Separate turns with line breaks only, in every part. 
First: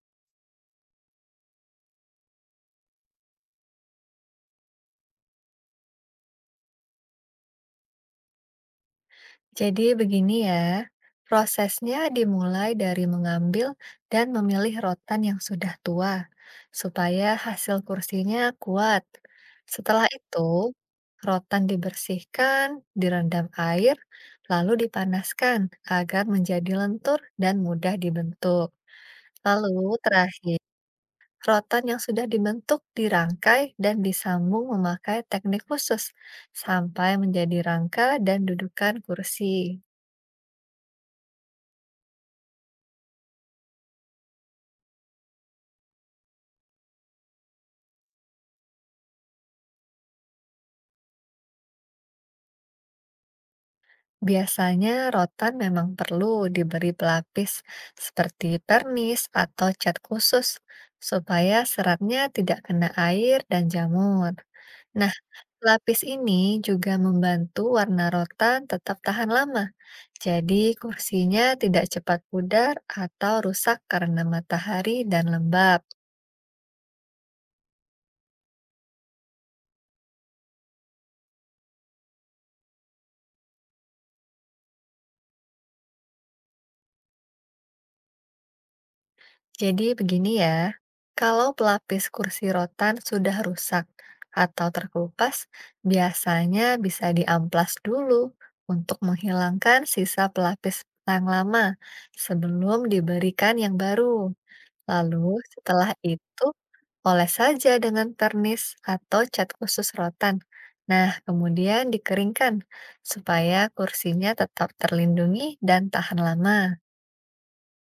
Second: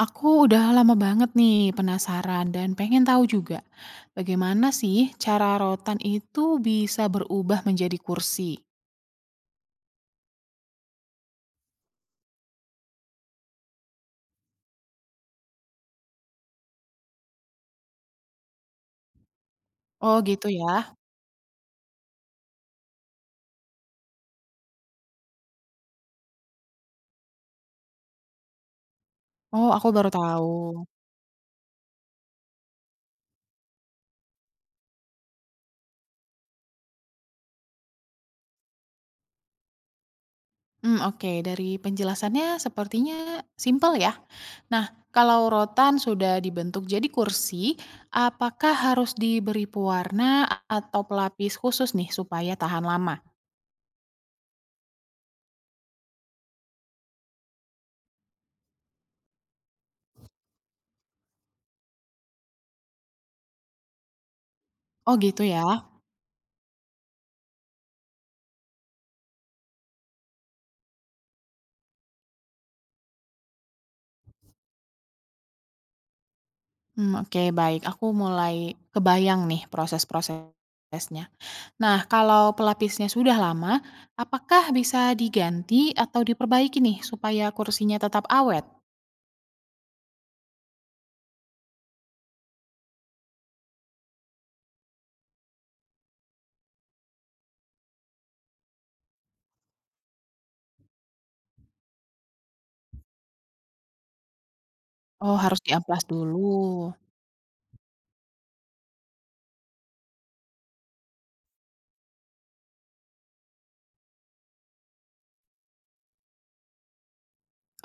Aku udah lama banget nih penasaran dan pengen tahu juga bagaimana sih cara rotan itu bisa berubah menjadi kursi.
Jadi begini ya, prosesnya dimulai dari mengambil dan memilih rotan yang sudah tua, supaya hasil kursinya kuat. Setelah
Oh gitu ya.
itu, rotan dibersihkan, direndam air, lalu dipanaskan agar menjadi lentur dan mudah dibentuk.
Oh aku
Lalu
baru tahu.
terakhir, rotan yang sudah dibentuk dirangkai dan disambung memakai teknik khusus sampai menjadi rangka dan dudukan kursi.
Oke, dari penjelasannya sepertinya simpel ya. Nah, kalau rotan sudah dibentuk jadi kursi, apakah harus diberi pewarna atau pelapis khusus nih supaya tahan lama?
Biasanya rotan memang perlu diberi pelapis seperti pernis atau cat khusus supaya seratnya tidak kena air dan jamur. Nah,
Oh gitu ya.
pelapis ini juga membantu warna rotan tetap tahan lama. Jadi, kursinya tidak cepat pudar atau rusak karena matahari dan lembab.
Oke, baik. Aku mulai kebayang nih proses-prosesnya. Nah, kalau pelapisnya sudah lama, apakah bisa diganti atau diperbaiki nih supaya kursinya tetap awet?
Jadi begini ya, kalau pelapis kursi rotan sudah rusak atau terkelupas, biasanya bisa diamplas dulu untuk menghilangkan sisa pelapis yang lama sebelum diberikan yang baru.
Oh,
Lalu
harus
setelah
diamplas dulu.
itu oles saja dengan vernis atau cat khusus rotan. Nah, kemudian dikeringkan supaya kursinya tetap terlindungi dan tahan lama.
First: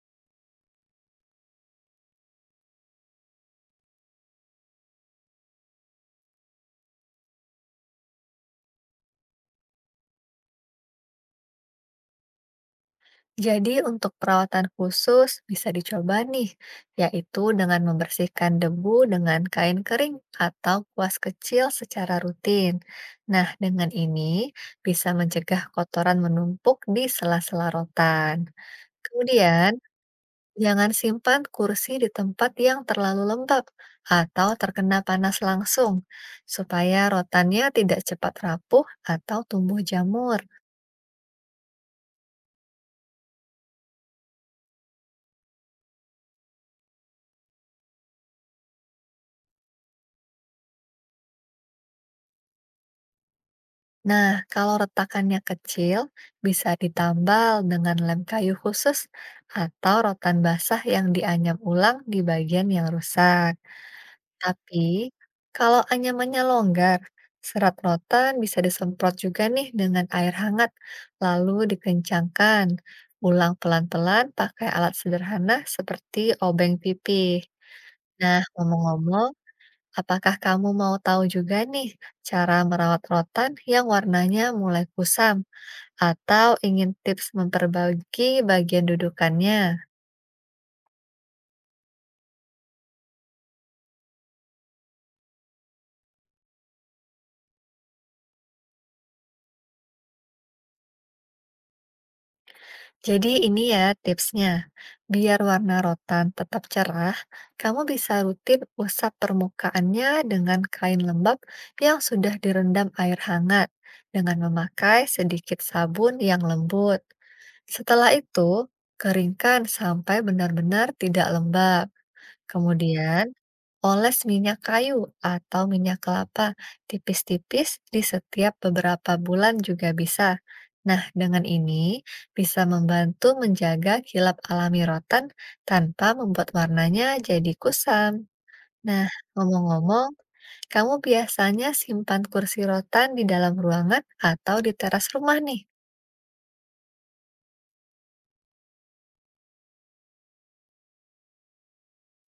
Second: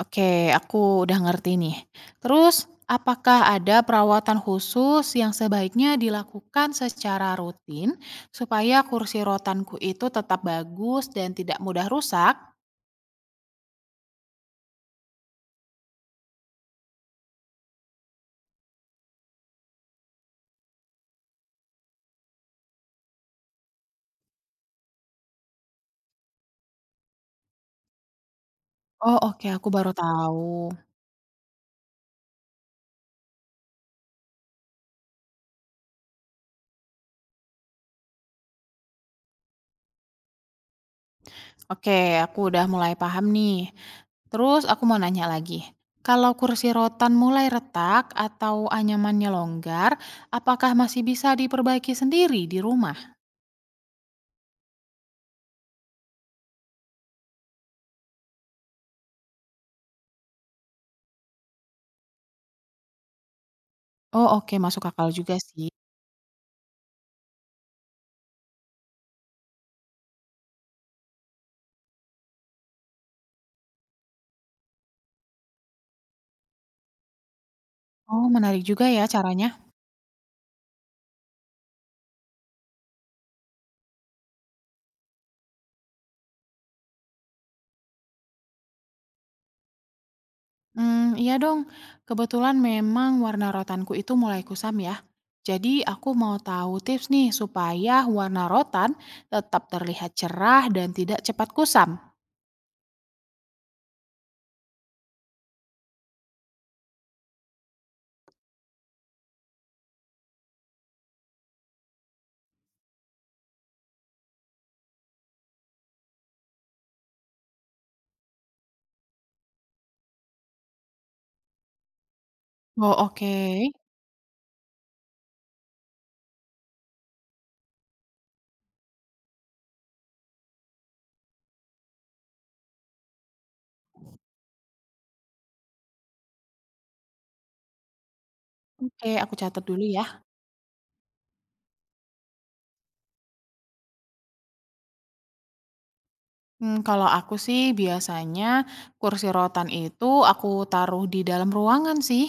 Oke, aku udah ngerti nih. Terus, apakah ada perawatan khusus yang sebaiknya dilakukan secara rutin supaya kursi rotanku itu tetap bagus dan tidak mudah rusak?
Jadi untuk perawatan khusus bisa dicoba nih, yaitu dengan membersihkan debu dengan kain kering atau kuas kecil secara rutin. Nah, dengan ini bisa mencegah kotoran menumpuk di sela-sela rotan.
Oh, oke, aku
Kemudian,
baru tahu.
jangan simpan kursi di tempat yang terlalu lembab atau terkena panas langsung, supaya rotannya tidak cepat rapuh atau tumbuh jamur.
Oke, aku udah mulai paham nih. Terus aku mau nanya lagi, kalau kursi rotan mulai retak atau anyamannya longgar, apakah masih bisa diperbaiki sendiri di rumah?
Nah, kalau retakannya kecil, bisa ditambal dengan lem kayu khusus atau rotan basah yang dianyam ulang di bagian yang rusak.
Oh oke, masuk akal
Tapi,
juga sih.
kalau anyamannya longgar, serat rotan bisa disemprot juga nih dengan air hangat, lalu dikencangkan. Ulang pelan-pelan pakai alat sederhana seperti obeng pipih.
Oh
Nah,
menarik juga ya
ngomong-ngomong,
caranya.
apakah kamu mau tahu juga nih cara merawat rotan yang warnanya mulai kusam atau ingin tips memperbaiki bagian dudukannya?
Iya dong, kebetulan memang warna rotanku itu mulai kusam ya. Jadi aku mau tahu tips nih supaya warna rotan tetap terlihat cerah dan tidak cepat kusam.
Jadi ini ya tipsnya. Biar warna rotan tetap cerah, kamu bisa rutin usap permukaannya dengan kain lembab yang sudah direndam air hangat dengan memakai sedikit sabun yang lembut. Setelah itu, keringkan sampai benar-benar tidak lembab.
Oh
Kemudian,
oke,
oles minyak kayu atau minyak kelapa tipis-tipis di setiap beberapa bulan juga bisa. Nah, dengan ini bisa membantu menjaga kilap alami rotan tanpa membuat warnanya jadi kusam. Nah,
oke aku catat dulu
ngomong-ngomong,
ya.
kamu biasanya simpan kursi rotan di dalam ruangan atau di teras rumah nih?
Kalau aku sih biasanya kursi rotan itu aku taruh di dalam ruangan sih.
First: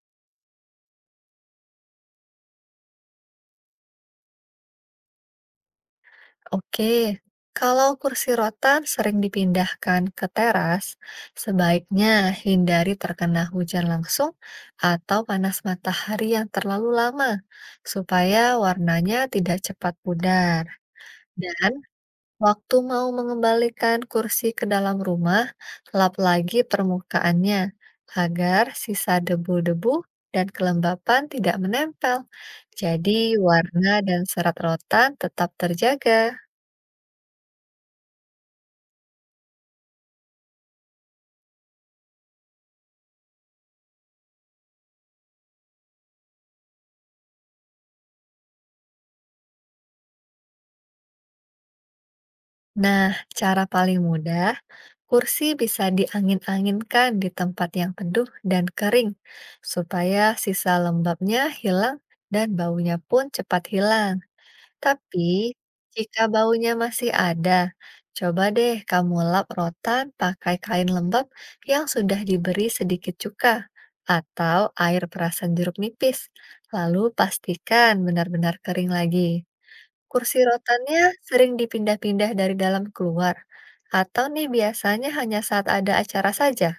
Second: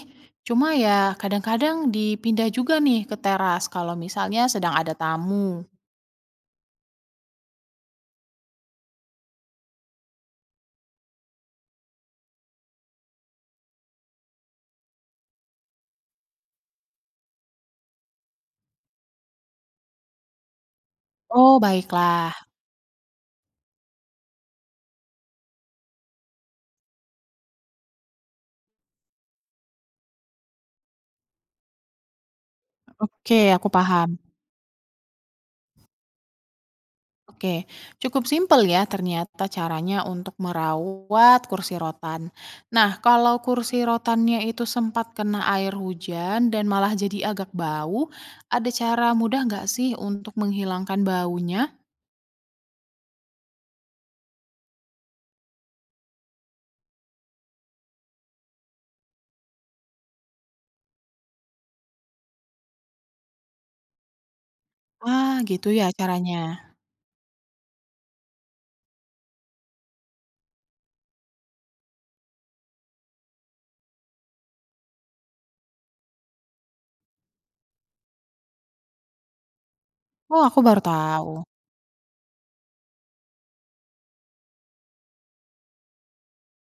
Cuma ya kadang-kadang dipindah juga nih ke teras kalau misalnya sedang ada tamu.
Oke, kalau kursi rotan sering dipindahkan ke teras, sebaiknya hindari terkena hujan langsung atau panas matahari yang terlalu lama, supaya warnanya tidak cepat pudar.
Oh
Dan
baiklah,
waktu mau mengembalikan kursi ke dalam rumah, lap lagi permukaannya agar sisa debu-debu dan kelembapan tidak menempel.
oke
Jadi,
aku
warna
paham.
dan serat rotan tetap terjaga.
Oke, cukup simpel ya ternyata caranya untuk merawat kursi rotan. Nah kalau kursi rotannya itu sempat kena air hujan dan malah jadi agak bau, ada cara mudah nggak sih untuk menghilangkan baunya?
Nah, cara paling mudah, kursi bisa diangin-anginkan di tempat yang teduh dan kering, supaya sisa lembabnya hilang dan baunya pun cepat hilang.
Ah,
Tapi,
gitu ya
jika
caranya?
baunya masih ada, coba deh kamu lap rotan pakai kain lembab yang sudah diberi sedikit cuka atau air perasan jeruk nipis. Lalu pastikan benar-benar kering lagi. Kursi
Oh, aku baru
rotannya
tahu.
sering dipindah-pindah dari dalam keluar, atau nih biasanya hanya saat ada acara saja?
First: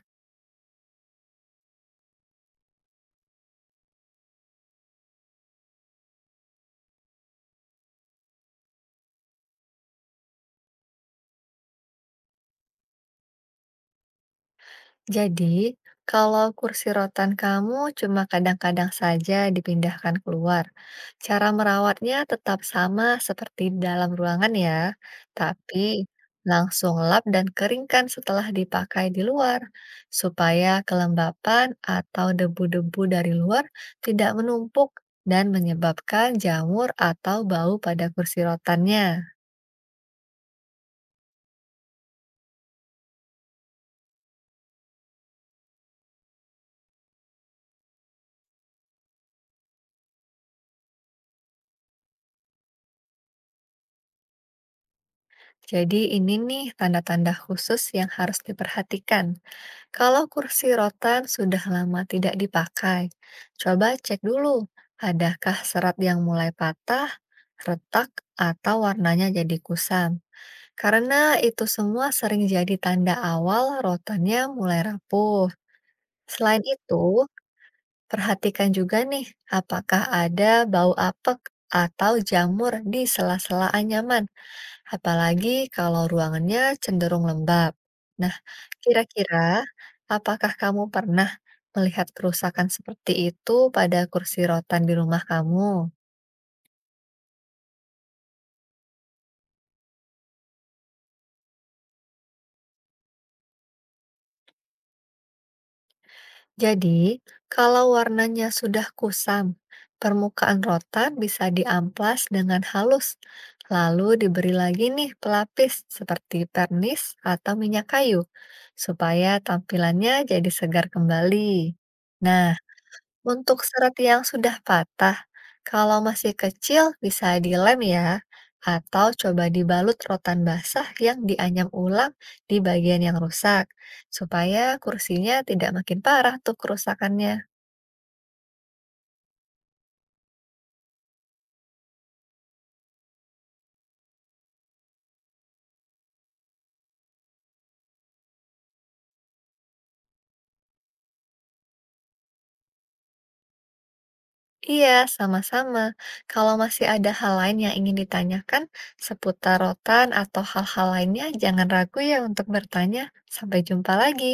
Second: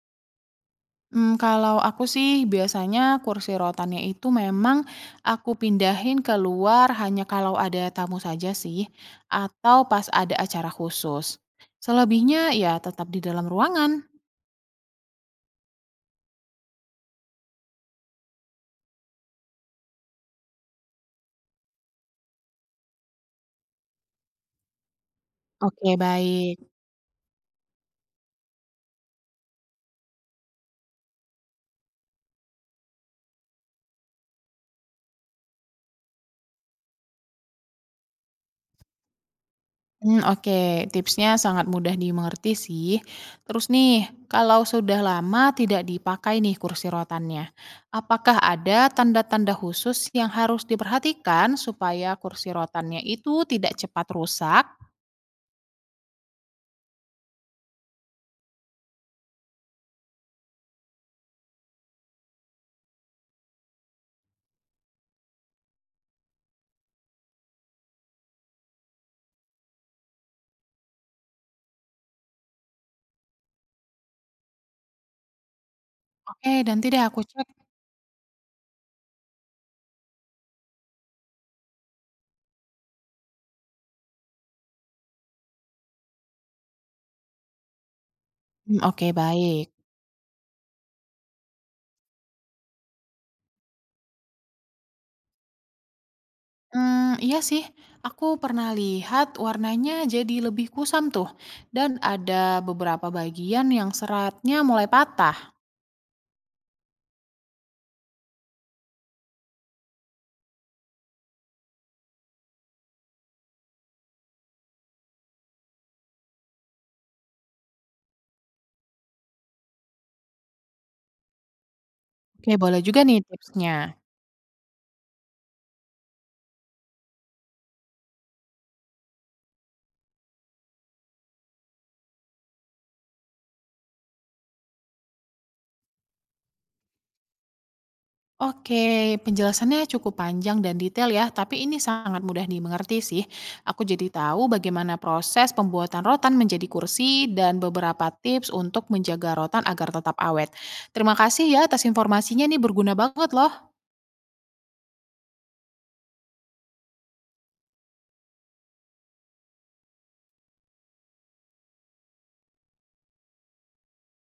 Kalau aku sih biasanya kursi rotannya itu memang aku pindahin keluar hanya kalau ada tamu saja sih, atau pas ada acara khusus. Selebihnya ya tetap di dalam ruangan.
Jadi, kalau kursi rotan kamu cuma kadang-kadang saja dipindahkan keluar, cara merawatnya tetap sama seperti di dalam ruangan ya,
Oke,
tapi
baik.
langsung lap dan keringkan setelah dipakai di luar, supaya kelembapan atau debu-debu dari luar tidak menumpuk dan menyebabkan jamur atau bau pada kursi rotannya.
Oke, tipsnya sangat mudah dimengerti sih. Terus nih, kalau sudah lama tidak dipakai nih kursi rotannya, apakah ada tanda-tanda khusus yang harus diperhatikan supaya kursi rotannya itu tidak cepat rusak?
Jadi ini nih tanda-tanda khusus yang harus diperhatikan. Kalau kursi rotan sudah lama tidak dipakai, coba cek dulu, adakah serat yang mulai patah, retak, atau warnanya jadi kusam. Karena itu semua sering jadi tanda awal rotannya mulai rapuh.
Oke,
Selain
nanti deh aku
itu,
cek.
perhatikan juga nih, apakah ada bau apek atau jamur di sela-sela anyaman apalagi kalau ruangannya cenderung lembab. Nah,
Oke
kira-kira
baik.
apakah kamu pernah melihat kerusakan seperti itu pada kursi rotan di rumah kamu?
Iya sih, aku pernah lihat warnanya jadi lebih kusam tuh, dan ada beberapa bagian yang seratnya mulai patah.
Jadi, kalau warnanya sudah kusam, permukaan rotan bisa diamplas dengan halus, lalu diberi lagi nih pelapis seperti pernis atau minyak kayu, supaya tampilannya jadi segar kembali.
Oke,
Nah,
boleh juga nih
untuk
tipsnya.
serat yang sudah patah, kalau masih kecil bisa dilem ya, atau coba dibalut rotan basah yang dianyam ulang di bagian yang rusak, supaya kursinya tidak makin parah tuh kerusakannya.
Oke, penjelasannya cukup panjang dan detail ya, tapi ini sangat mudah dimengerti sih. Aku jadi tahu bagaimana proses pembuatan rotan menjadi kursi dan beberapa tips untuk menjaga rotan agar tetap awet. Terima kasih ya atas informasinya nih berguna banget loh.
Iya, sama-sama. Kalau masih ada hal lain yang ingin ditanyakan seputar rotan atau hal-hal lainnya, jangan ragu ya untuk bertanya. Sampai jumpa lagi.